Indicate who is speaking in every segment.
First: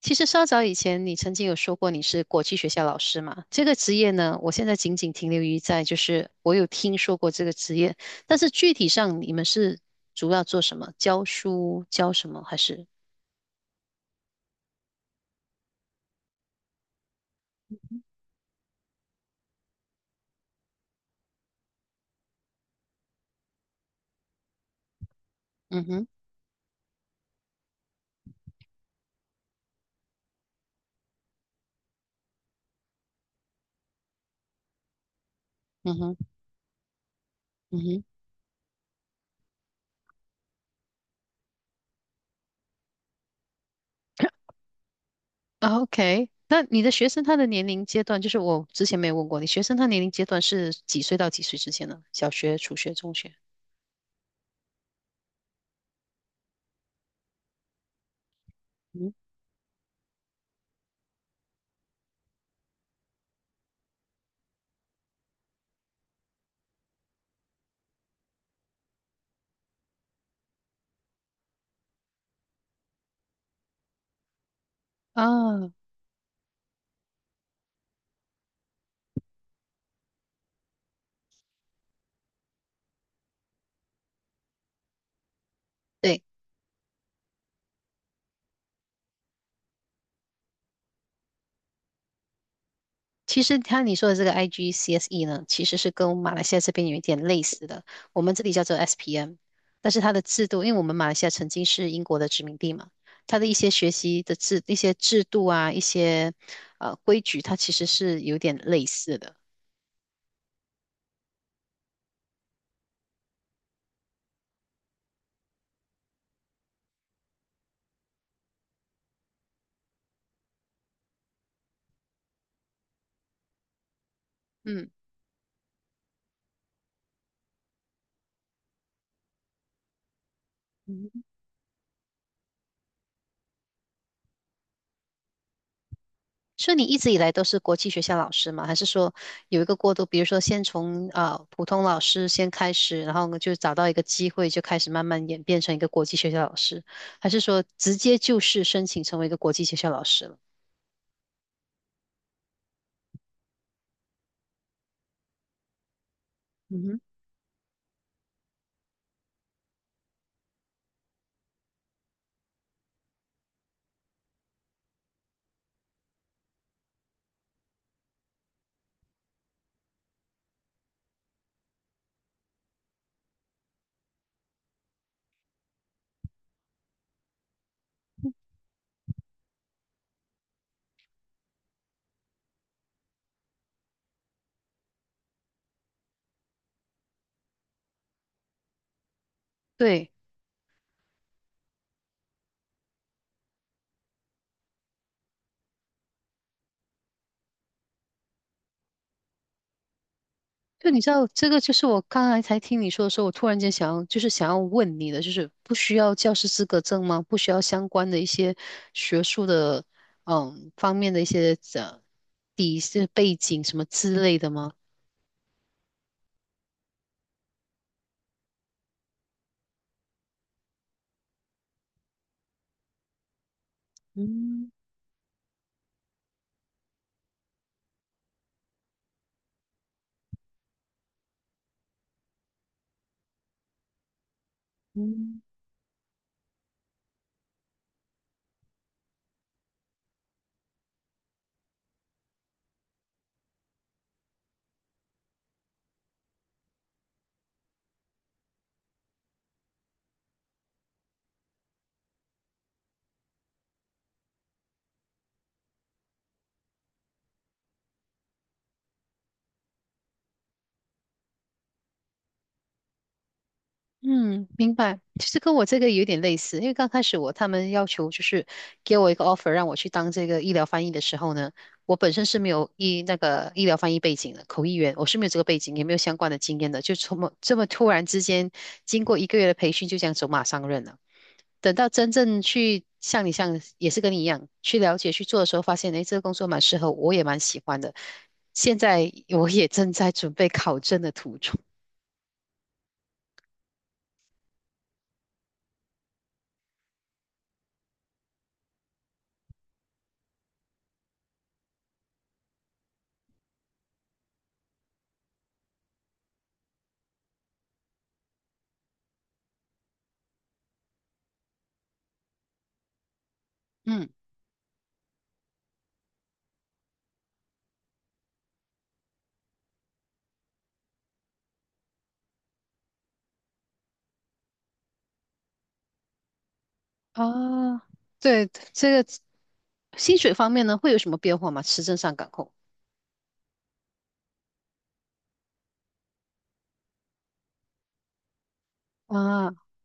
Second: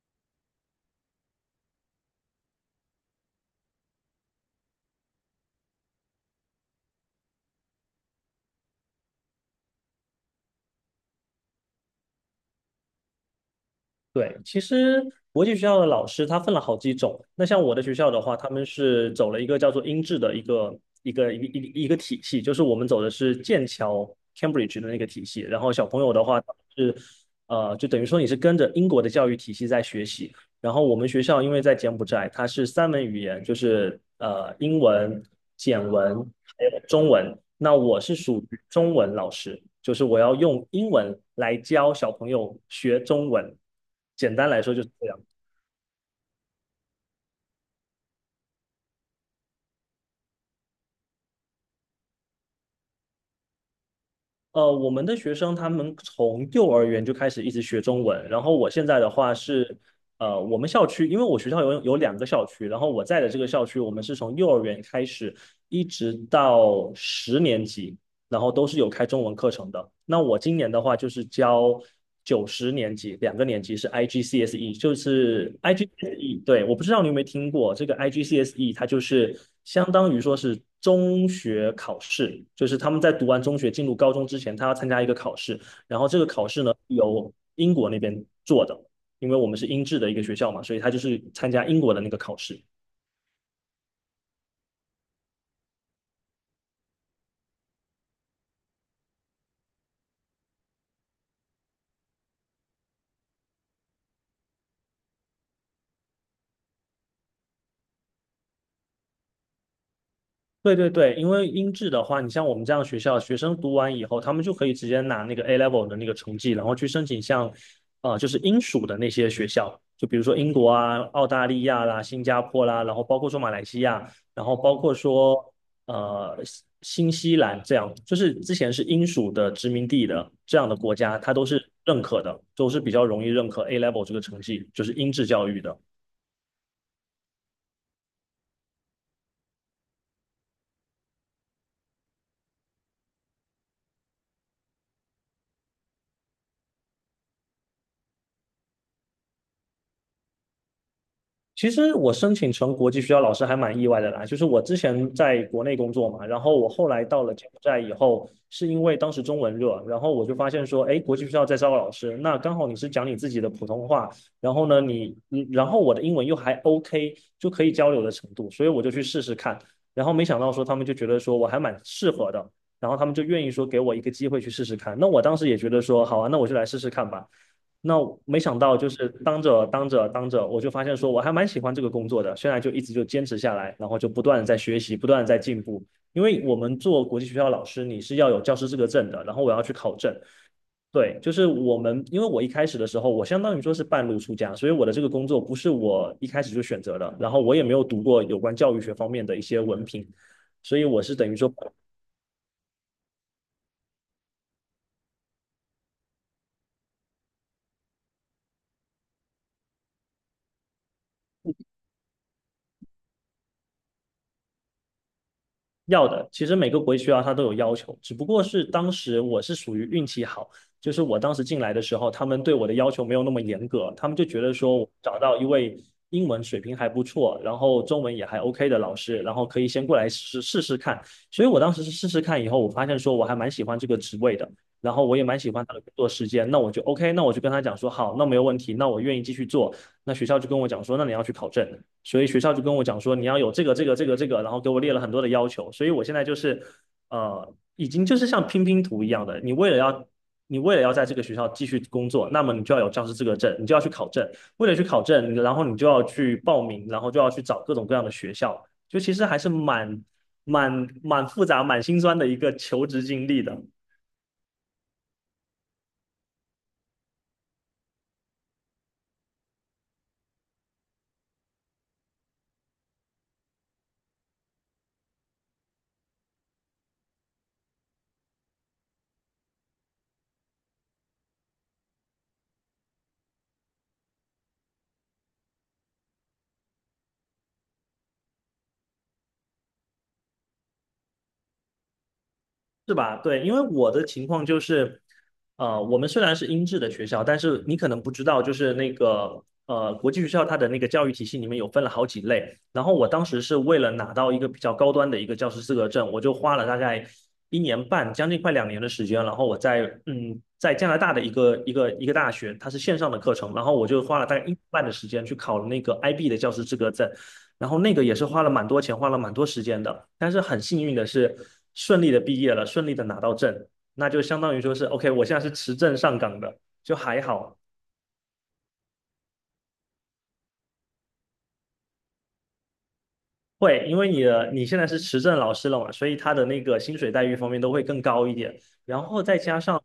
Speaker 1: 其实稍早以前，你曾经有说过你是国际学校老师嘛？这个职业呢，我现在仅仅停留于在就是我有听说过这个职业，但是具体上你们是主要做什么？教书教什么？还是？
Speaker 2: 对，其实国际学校的老师他分了好几种。那像我的学校的话，他们是走了一个叫做英制的一个体系，就是我们走的是剑桥 Cambridge 的那个体系。然后
Speaker 1: 嗯
Speaker 2: 小朋
Speaker 1: 哼。
Speaker 2: 友的话是，就等于说你是跟着英国的教育体系在学习。然后我们学校因为在柬埔寨，它是3门语言，就是英文、柬
Speaker 1: 嗯
Speaker 2: 文
Speaker 1: 哼。
Speaker 2: 还有中文。那
Speaker 1: 嗯
Speaker 2: 我
Speaker 1: 哼。
Speaker 2: 是属于中文老师，就是我要用英文来教小朋友学中文。简单 来说就是这样。
Speaker 1: o k， 那你的学生他的年龄阶段，就是我之前没有问过你，学生他年龄阶段是几岁到几岁之间呢？小学、初学、中学？
Speaker 2: 我们的学生他们从幼儿园就开始一直学中文，然后我现在的
Speaker 1: 嗯。
Speaker 2: 话是，我们校区，因为我学校有2个校区，然后我在的这个校区，我们是从幼儿园开始一直到十年级，然后都是有开中文课程的。那我今年的话就是教九十年级，2个年级是 IGCSE，就是
Speaker 1: 啊，
Speaker 2: IGCSE。对，我不知道你有没有听过这个 IGCSE，它就是相当于说是中学考试，就是他们在读完中学进入高中之前，他要参加一个考试，然后这
Speaker 1: 对。
Speaker 2: 个考试呢由英国那边做的，因为我们是英制的一个学校嘛，所以他就是参加英国的那个考试。
Speaker 1: 其实他你说的这个 IGCSE 呢，其实是跟马来西亚这边有一点类似的，我们这里叫做 SPM，但是它的制度，因为我们马来西亚曾经是英国的殖民地嘛，它的一些学习的制、一些制度啊、一些规矩，它其实是有点类似的。
Speaker 2: 对对对，因为英制的话，你像我们这样学校，学生读完以后，他们就可以直接拿那个 A level 的那个成绩，然后去申请像，就是英属的那些学校，就比如说英国啊、澳大利亚啦、新加坡啦，然后包括说马来西亚，然后包
Speaker 1: 嗯，
Speaker 2: 括说呃新新西兰这样，就是之前是英属的殖民地的这样的国家，它都是认可的，都是比较容易认可 A level 这个成绩，就是英制教育的。
Speaker 1: 所以你一直以来都是国际学校老师吗？还是说有一个过渡？比如说先从普通老师先开始，然后就找到一个机会，就开始慢慢演变成一个国际学校老师，还是说直接就是申请成为一个国际学校老师了？
Speaker 2: 其实我申请成国际学校，老师还蛮意外的啦。就是我之前在国内工作嘛，然后我
Speaker 1: 嗯
Speaker 2: 后
Speaker 1: 哼。
Speaker 2: 来到了柬埔寨以后，是因为当时中文热，然后我就发现说，哎，国际学校在招老师，那刚好你是讲你自己的普通话，然后呢，然后我的英文又还 OK，就可以交流的程度，所以我就去试试看。然后没想到说他们就觉得说我还蛮适合的，然后他们就愿意说给我一个机会去试试看。那我当时也觉得说，好啊，那我就来试试看吧。那我没想到，就是当着，我就发现说我还蛮喜欢这个工作的。现在就一直就坚持下来，然后就不断的在学习，不断的在进步。因为我们做国际学校老师，你是要有教师资格证的，然后我要去考
Speaker 1: 对。
Speaker 2: 证。对，就是我们，因为我一开始的时候，我相当于说是半路出家，所以我的这个工作不是我一开始就选择的，然后我也没有读过有关教育学方面的一些文凭，所以
Speaker 1: 就你
Speaker 2: 我
Speaker 1: 知
Speaker 2: 是
Speaker 1: 道
Speaker 2: 等于
Speaker 1: 这
Speaker 2: 说
Speaker 1: 个，就是我刚才才听你说的时候，我突然间想要，就是想要问你的，就是不需要教师资格证吗？不需要相关的一些学术的方面的一些底是背景什么之类的吗？
Speaker 2: 要的，其实每个国际学校它都有要求，只不过是当时我是属于运气好，就是我当时进来的时候，他们对我的要求没有那么严格，他们就觉得说我找到一位英文水平还不错，然后中文也还 OK 的老师，然后可以先过来试试看。所以我当时是试试看以后，我发现说我还蛮喜欢这个职位的，然后我也蛮喜欢他的工作时间，那我就 OK，那我就跟他讲说好，那没有问题，那我愿意继续做。那学校就跟我讲说，那你要去考证，所以学校就跟我讲说，你要有这个，然后给我列了很多的要求，所以我现在就是已经就是像拼拼图一样的，你为了要。你为了要在这个学校继续工作，那么你就要有教师资格证，你就要去考证。为了去考证，然后你就要去报名，然后就要去找各种各样的学校，就其实还是蛮复杂、蛮心酸的一个求职经历的。
Speaker 1: 嗯，明白。其实跟我这个有点类似，因为刚开始我他们要求就是给我一个 offer 让我去当这个医疗翻译的时候呢，我本身是没有医那个医疗翻译背景的，口译员我是没有这个背景，也没有相关的经验的，就这么这么突然之间，经过1个月的培训就这样走马上任了。等到真正去像你像也是跟你一样去了解去做的时候，发现诶这个工作蛮适合我，我也蛮喜欢的。现在我也正在准备考证的途中。
Speaker 2: 是吧？对，因为我的情况就是，我们虽然是英制的学校，但是你可能不知道，就是那个国际学校它的那个教育体系里面有分了好几类。然后我当时是为了拿到一个比较高端的一个教师资格证，我就花了大概一年半，将近快两年的时间。然后我在在加拿大的一个大学，它是线上的课程，然后我就
Speaker 1: 嗯。
Speaker 2: 花了大概一年半的时间去考了那个 IB 的教师资格证。然后那个也是花了蛮多钱，花了蛮多时间的，但是很幸运的是顺利的毕业了，顺利的拿到证，那就相当于说是 OK，我现在是持证上岗的，就还好。
Speaker 1: 啊，对，这个薪水方面呢，会有什么变化吗？持证上岗后？
Speaker 2: 会，因为你现在是持证老师了嘛，所以他的那个薪水待遇方面都会更高一点。然后再
Speaker 1: 啊。
Speaker 2: 加上，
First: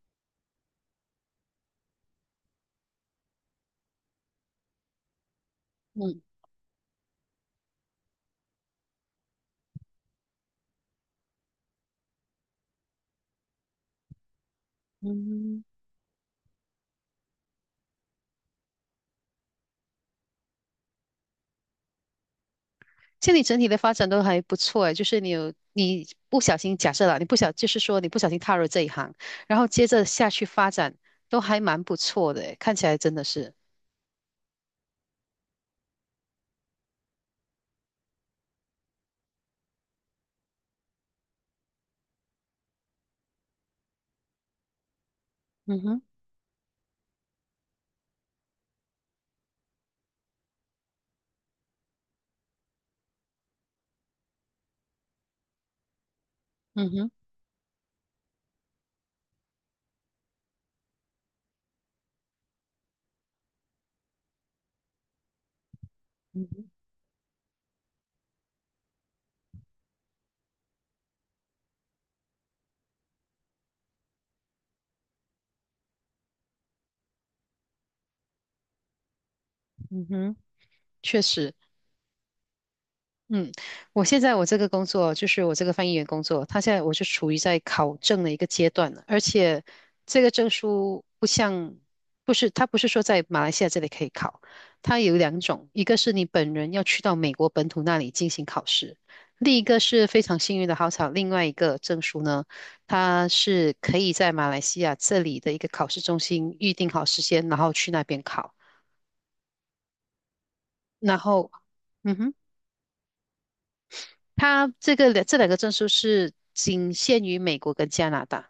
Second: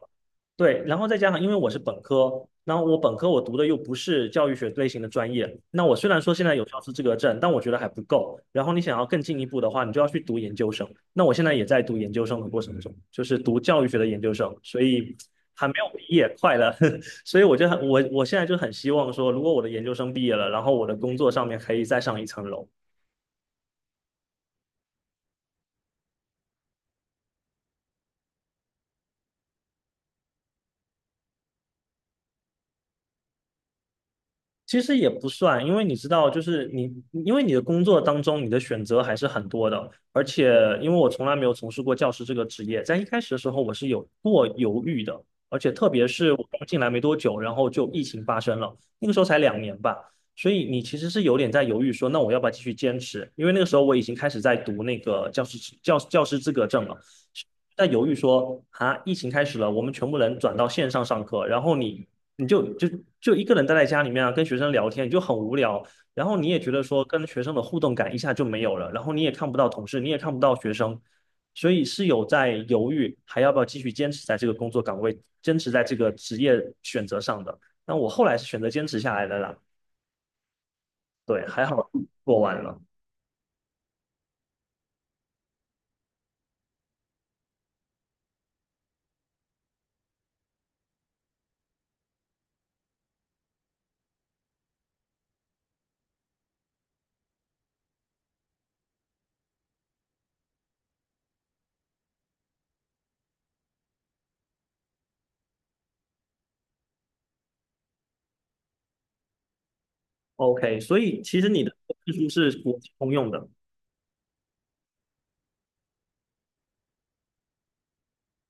Speaker 2: 对，然后再加上，因为我是本科，然后我本科我读的又不是教育学类型的专业，那我虽
Speaker 1: 嗯。
Speaker 2: 然说现在有教师资格证，但我觉得还不够。然后你想要更进一步的话，你就要去读研究生。那我现在也在读研究生的过程中，就是读教育学的研究生，所以
Speaker 1: 嗯。
Speaker 2: 还没有毕业，快了。所以我就很我我现在就很希望说，如果我的研究生毕业了，然后我的工作上面可以再上一层楼。
Speaker 1: 现在你整体的发展都还不错诶，就是你有你不小心假设了，你不小就是说你不小心踏入这一行，然后接着下去发展都还蛮不错的诶，看起来真的是，
Speaker 2: 其实也不算，因为你知道，就是你，因为你的工作当中，你的选择还是很多的。而且，因为我从来没有从事过教师这个职业，在一开始的时候，我是有过犹豫的。而且，
Speaker 1: 嗯
Speaker 2: 特
Speaker 1: 哼。
Speaker 2: 别是我刚进来没多久，然后就疫情发生了，那个时候才两年吧，所以你其实是有点在犹豫说，那我要不要继续坚持？因为那个时候我已经开始在读那个教师资格证
Speaker 1: 嗯
Speaker 2: 了。
Speaker 1: 哼。
Speaker 2: 在犹豫说啊，疫情开始了，我们全部人转到线上上课，然后你就一个人待在家里面啊，跟学生聊天，你就很无聊，然后
Speaker 1: 嗯
Speaker 2: 你也
Speaker 1: 哼。
Speaker 2: 觉得说跟学生的互动感一下就没有了，然后你也看不到同事，你也看不到学生，所以是有在犹豫还要不要继续坚持在这个工作岗位，坚持在这个职业选择上的。那我后来是选择坚持下来的啦，
Speaker 1: 嗯哼。确
Speaker 2: 对，
Speaker 1: 实。
Speaker 2: 还好做完了。
Speaker 1: 嗯，我现在这个工作就是我这个翻译员工作，他现在我是处于在考证的一个阶段了，而且这个证书不像，不是，他不是说在马来西亚这里可以考，它有两种，一个是你本人要去到美国本土那里进行考试，另一个是非常幸运的好巧，另外一个证书呢，它是可以在马来西亚这里的一个考试中心预定好时间，然后去那边考，
Speaker 2: OK，所
Speaker 1: 然
Speaker 2: 以其实
Speaker 1: 后，
Speaker 2: 你的技
Speaker 1: 嗯
Speaker 2: 术
Speaker 1: 哼。
Speaker 2: 是国际通用的，
Speaker 1: 他这个两这两个证书是仅限于美国跟加拿大，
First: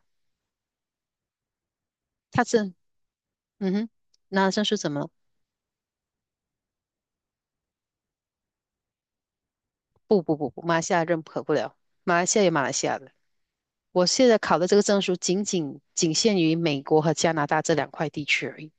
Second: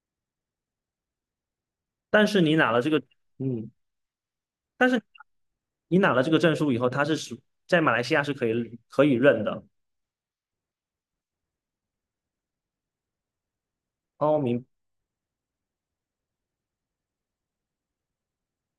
Speaker 2: 但是
Speaker 1: 他
Speaker 2: 你拿
Speaker 1: 证，
Speaker 2: 了这个，嗯。
Speaker 1: 嗯哼。那证书
Speaker 2: 但
Speaker 1: 怎么
Speaker 2: 是。
Speaker 1: 了
Speaker 2: 你拿了这个证书以后，它是在马来西亚是可以认的。
Speaker 1: 不不不不，马来西亚认可不了，马来西亚有马来西亚的。我现在
Speaker 2: 哦，
Speaker 1: 考的这个证书仅限于美国和加拿大这两块地区而已。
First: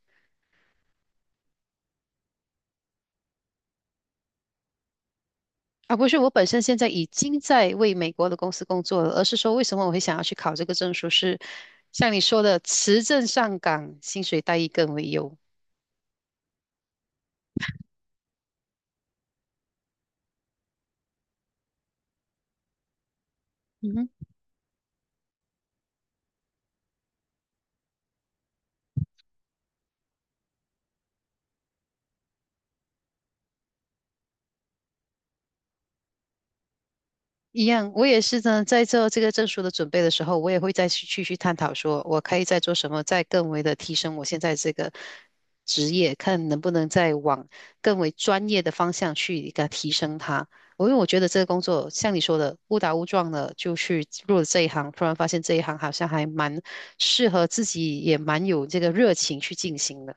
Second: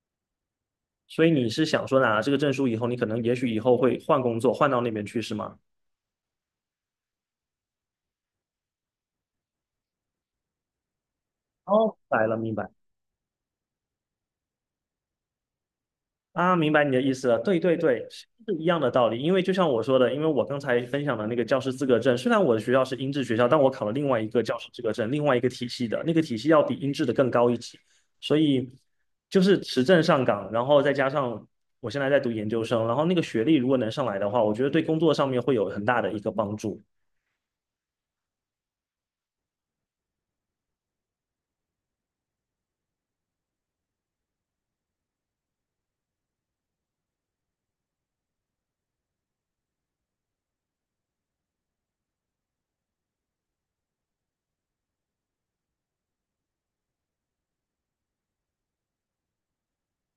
Speaker 2: 所以你是想说拿了这个证书以后，你可能也许以后会换工作，换到那边去，是吗？
Speaker 1: 而不是，我本身现在已经在为美国的公司工作了，而是说为什么我会想要去考这个证书是，
Speaker 2: 哦，明
Speaker 1: 像你
Speaker 2: 白了，
Speaker 1: 说
Speaker 2: 明
Speaker 1: 的，
Speaker 2: 白。
Speaker 1: 持证上岗，薪水待遇更为优。
Speaker 2: 啊，明白你的意思了。对对对，是一样的道理。因为就像我说的，因为我刚才分享的那个教师资格证，虽然我的学校是英制学校，但我考了
Speaker 1: 嗯哼。
Speaker 2: 另外一个教师资格证，另外一个体系的，那个体系要比英制的更高一级。所以就是持证上岗，然后再加上我现在在读研究生，然后那个学历如果能上来的话，我觉得对工作上面会有很大的一个帮助。
Speaker 1: 一样，我也是呢，在做这个证书的准备的时候，我也会再去探讨，说我可以再做什么，再更为的提升我现在这个职业，看能不能再往更为专业的方向去给它提升它。我因为我觉得这个工作像你说的误打误撞的就去入了这一行，突然发现这一行好像还蛮适合自己，也蛮有这个热情去进行的。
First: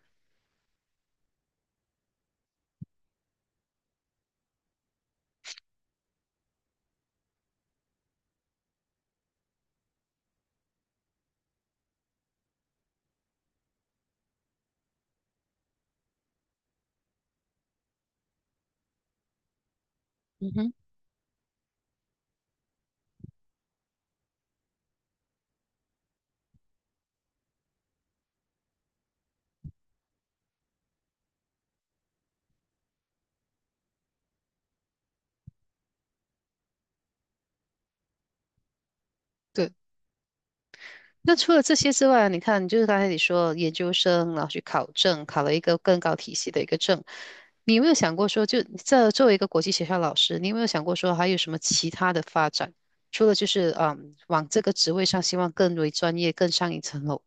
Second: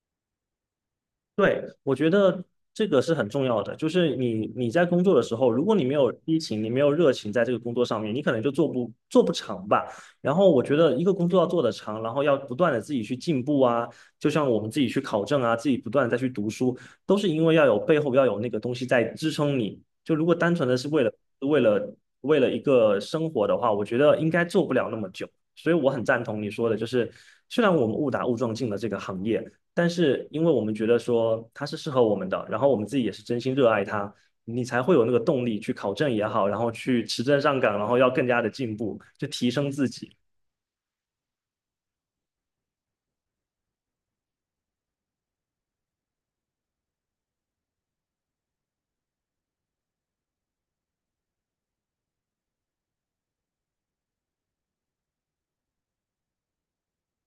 Speaker 2: 对，我觉得这个是很重要的，就是你在工作的时候，如果你没有激情，你没有热情在这个工作上面，你可能就做不长吧。然后我觉得一个工作要做得长，然后要不断的自己去进步啊，就像我们自己去考证啊，自己不断的再去读书，都是因为要有背后要有那个东西在支撑你。就如果
Speaker 1: 嗯
Speaker 2: 单纯
Speaker 1: 哼。
Speaker 2: 的是为了一个生活的话，我觉得应该做不了那么久。所以我很赞同你说的，就是虽然我们误打误撞进了这个行业。但是因为我们觉得说它是适合我们的，然后我们自己也是真心热爱它，你才会有那个动力去考证也好，然后去持证上岗，然后要更加的进步，就提升
Speaker 1: 对。
Speaker 2: 自己。
Speaker 1: 那除了这些之外，你看，就是刚才你说研究生，然后去考证，考了一个更高体系的一个证，你有没有想过说，就这作为一个国际学校老师，你有没有想过说还有什么其他的发展？除了就是嗯，往这个职位上，希望更为专业，更上一层楼。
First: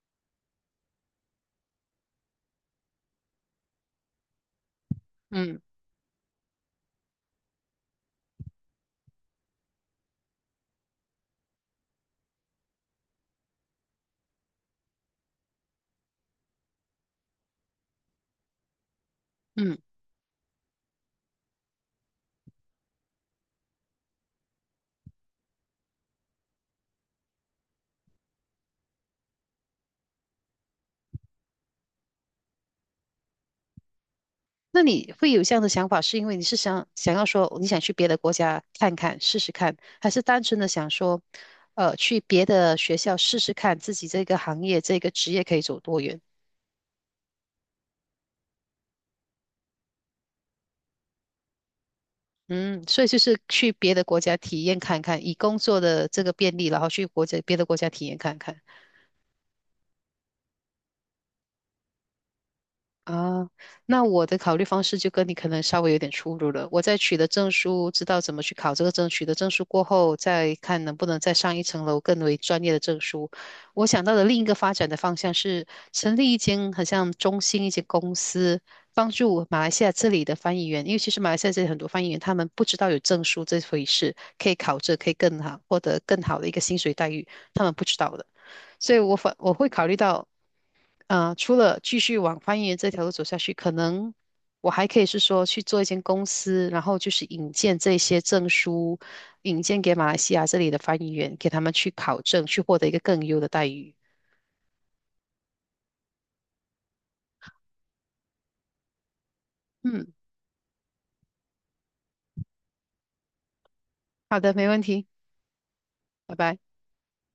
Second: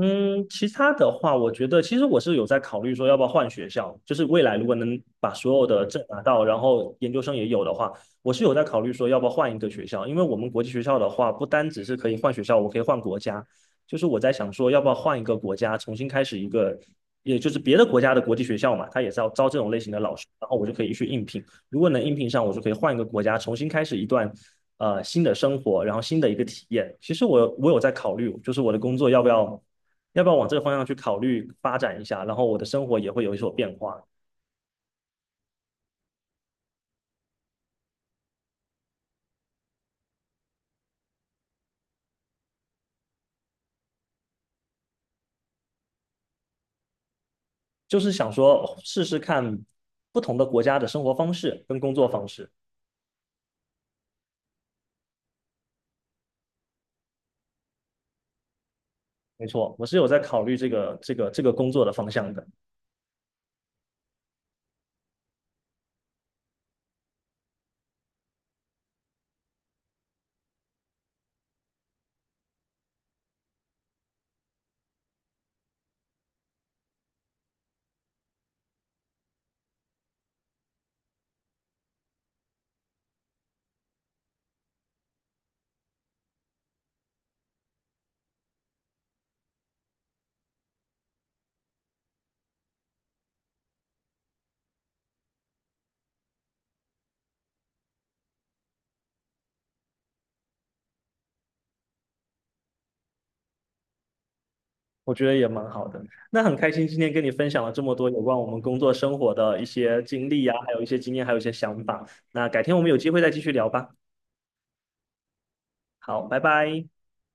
Speaker 2: 嗯，其他的话，我觉得其实我是有在考虑说要不要换学校，就是未来如果能把所
Speaker 1: 嗯。
Speaker 2: 有的证拿到，然后研究生也有的话，我是有在考虑说要不要换一个学校，因为我们国际学校的话，不单只是可以换学校，我可以换国家，就是我在想说要不要换一个国家，重新开始一个，也就是别的国家的国际学校嘛，它也是要招这种
Speaker 1: 嗯。
Speaker 2: 类型的老师，然后我就可以去应聘，如果能应聘上，我就可以换一个国家，重新开始一段。新的生活，然后新的一个体验。其实我有在考虑，就是我的工作要不要往这个方向去考虑发展一下？然后我的生活也会有所变化，
Speaker 1: 那你会有这样的想法，是因为你是想要说你想去别的国家看看试试看，还是单纯的想说，去别的学校试试看自己这个行业这个职业可以走多远？
Speaker 2: 就是想说试试看不同的国家的生活方式跟工作方式。
Speaker 1: 嗯，所以就是去别的国家体验看看，以工作的这个便利，然后去国家别的国家体验看看。
Speaker 2: 没错，我是有在考虑这个工作的方向的，
Speaker 1: 啊，那我的考虑方式就跟你可能稍微有点出入了。我在取得证书，知道怎么去考这个证，取得证书过后，再看能不能再上一层楼，更为专业的证书。我想到的另一个发展的方向是成立一间很像中心一间公司，帮助马来西亚这里的翻译员，因为其实马来西亚这里很多翻译员他们不知道有证书这回事，可以考这，可以更好获得更好的一个薪水待遇，他们不知道的。所以我会考虑到。除了继续往翻译员这条路走下去，可能我还可以是说去做一间公司，然后就是引荐这些证书，引荐给马来西亚这里的翻译员，给他们去考证，去获得一个更优的待遇。
Speaker 2: 我觉得也蛮好的。那很开心今天跟你分享了这么多有关我们工作生活的一些
Speaker 1: 嗯，
Speaker 2: 经历呀、还有一些经验，还有一些想法。那改天我们有机会再继续聊吧。
Speaker 1: 好的，没问题，
Speaker 2: 好，
Speaker 1: 拜
Speaker 2: 拜
Speaker 1: 拜。
Speaker 2: 拜。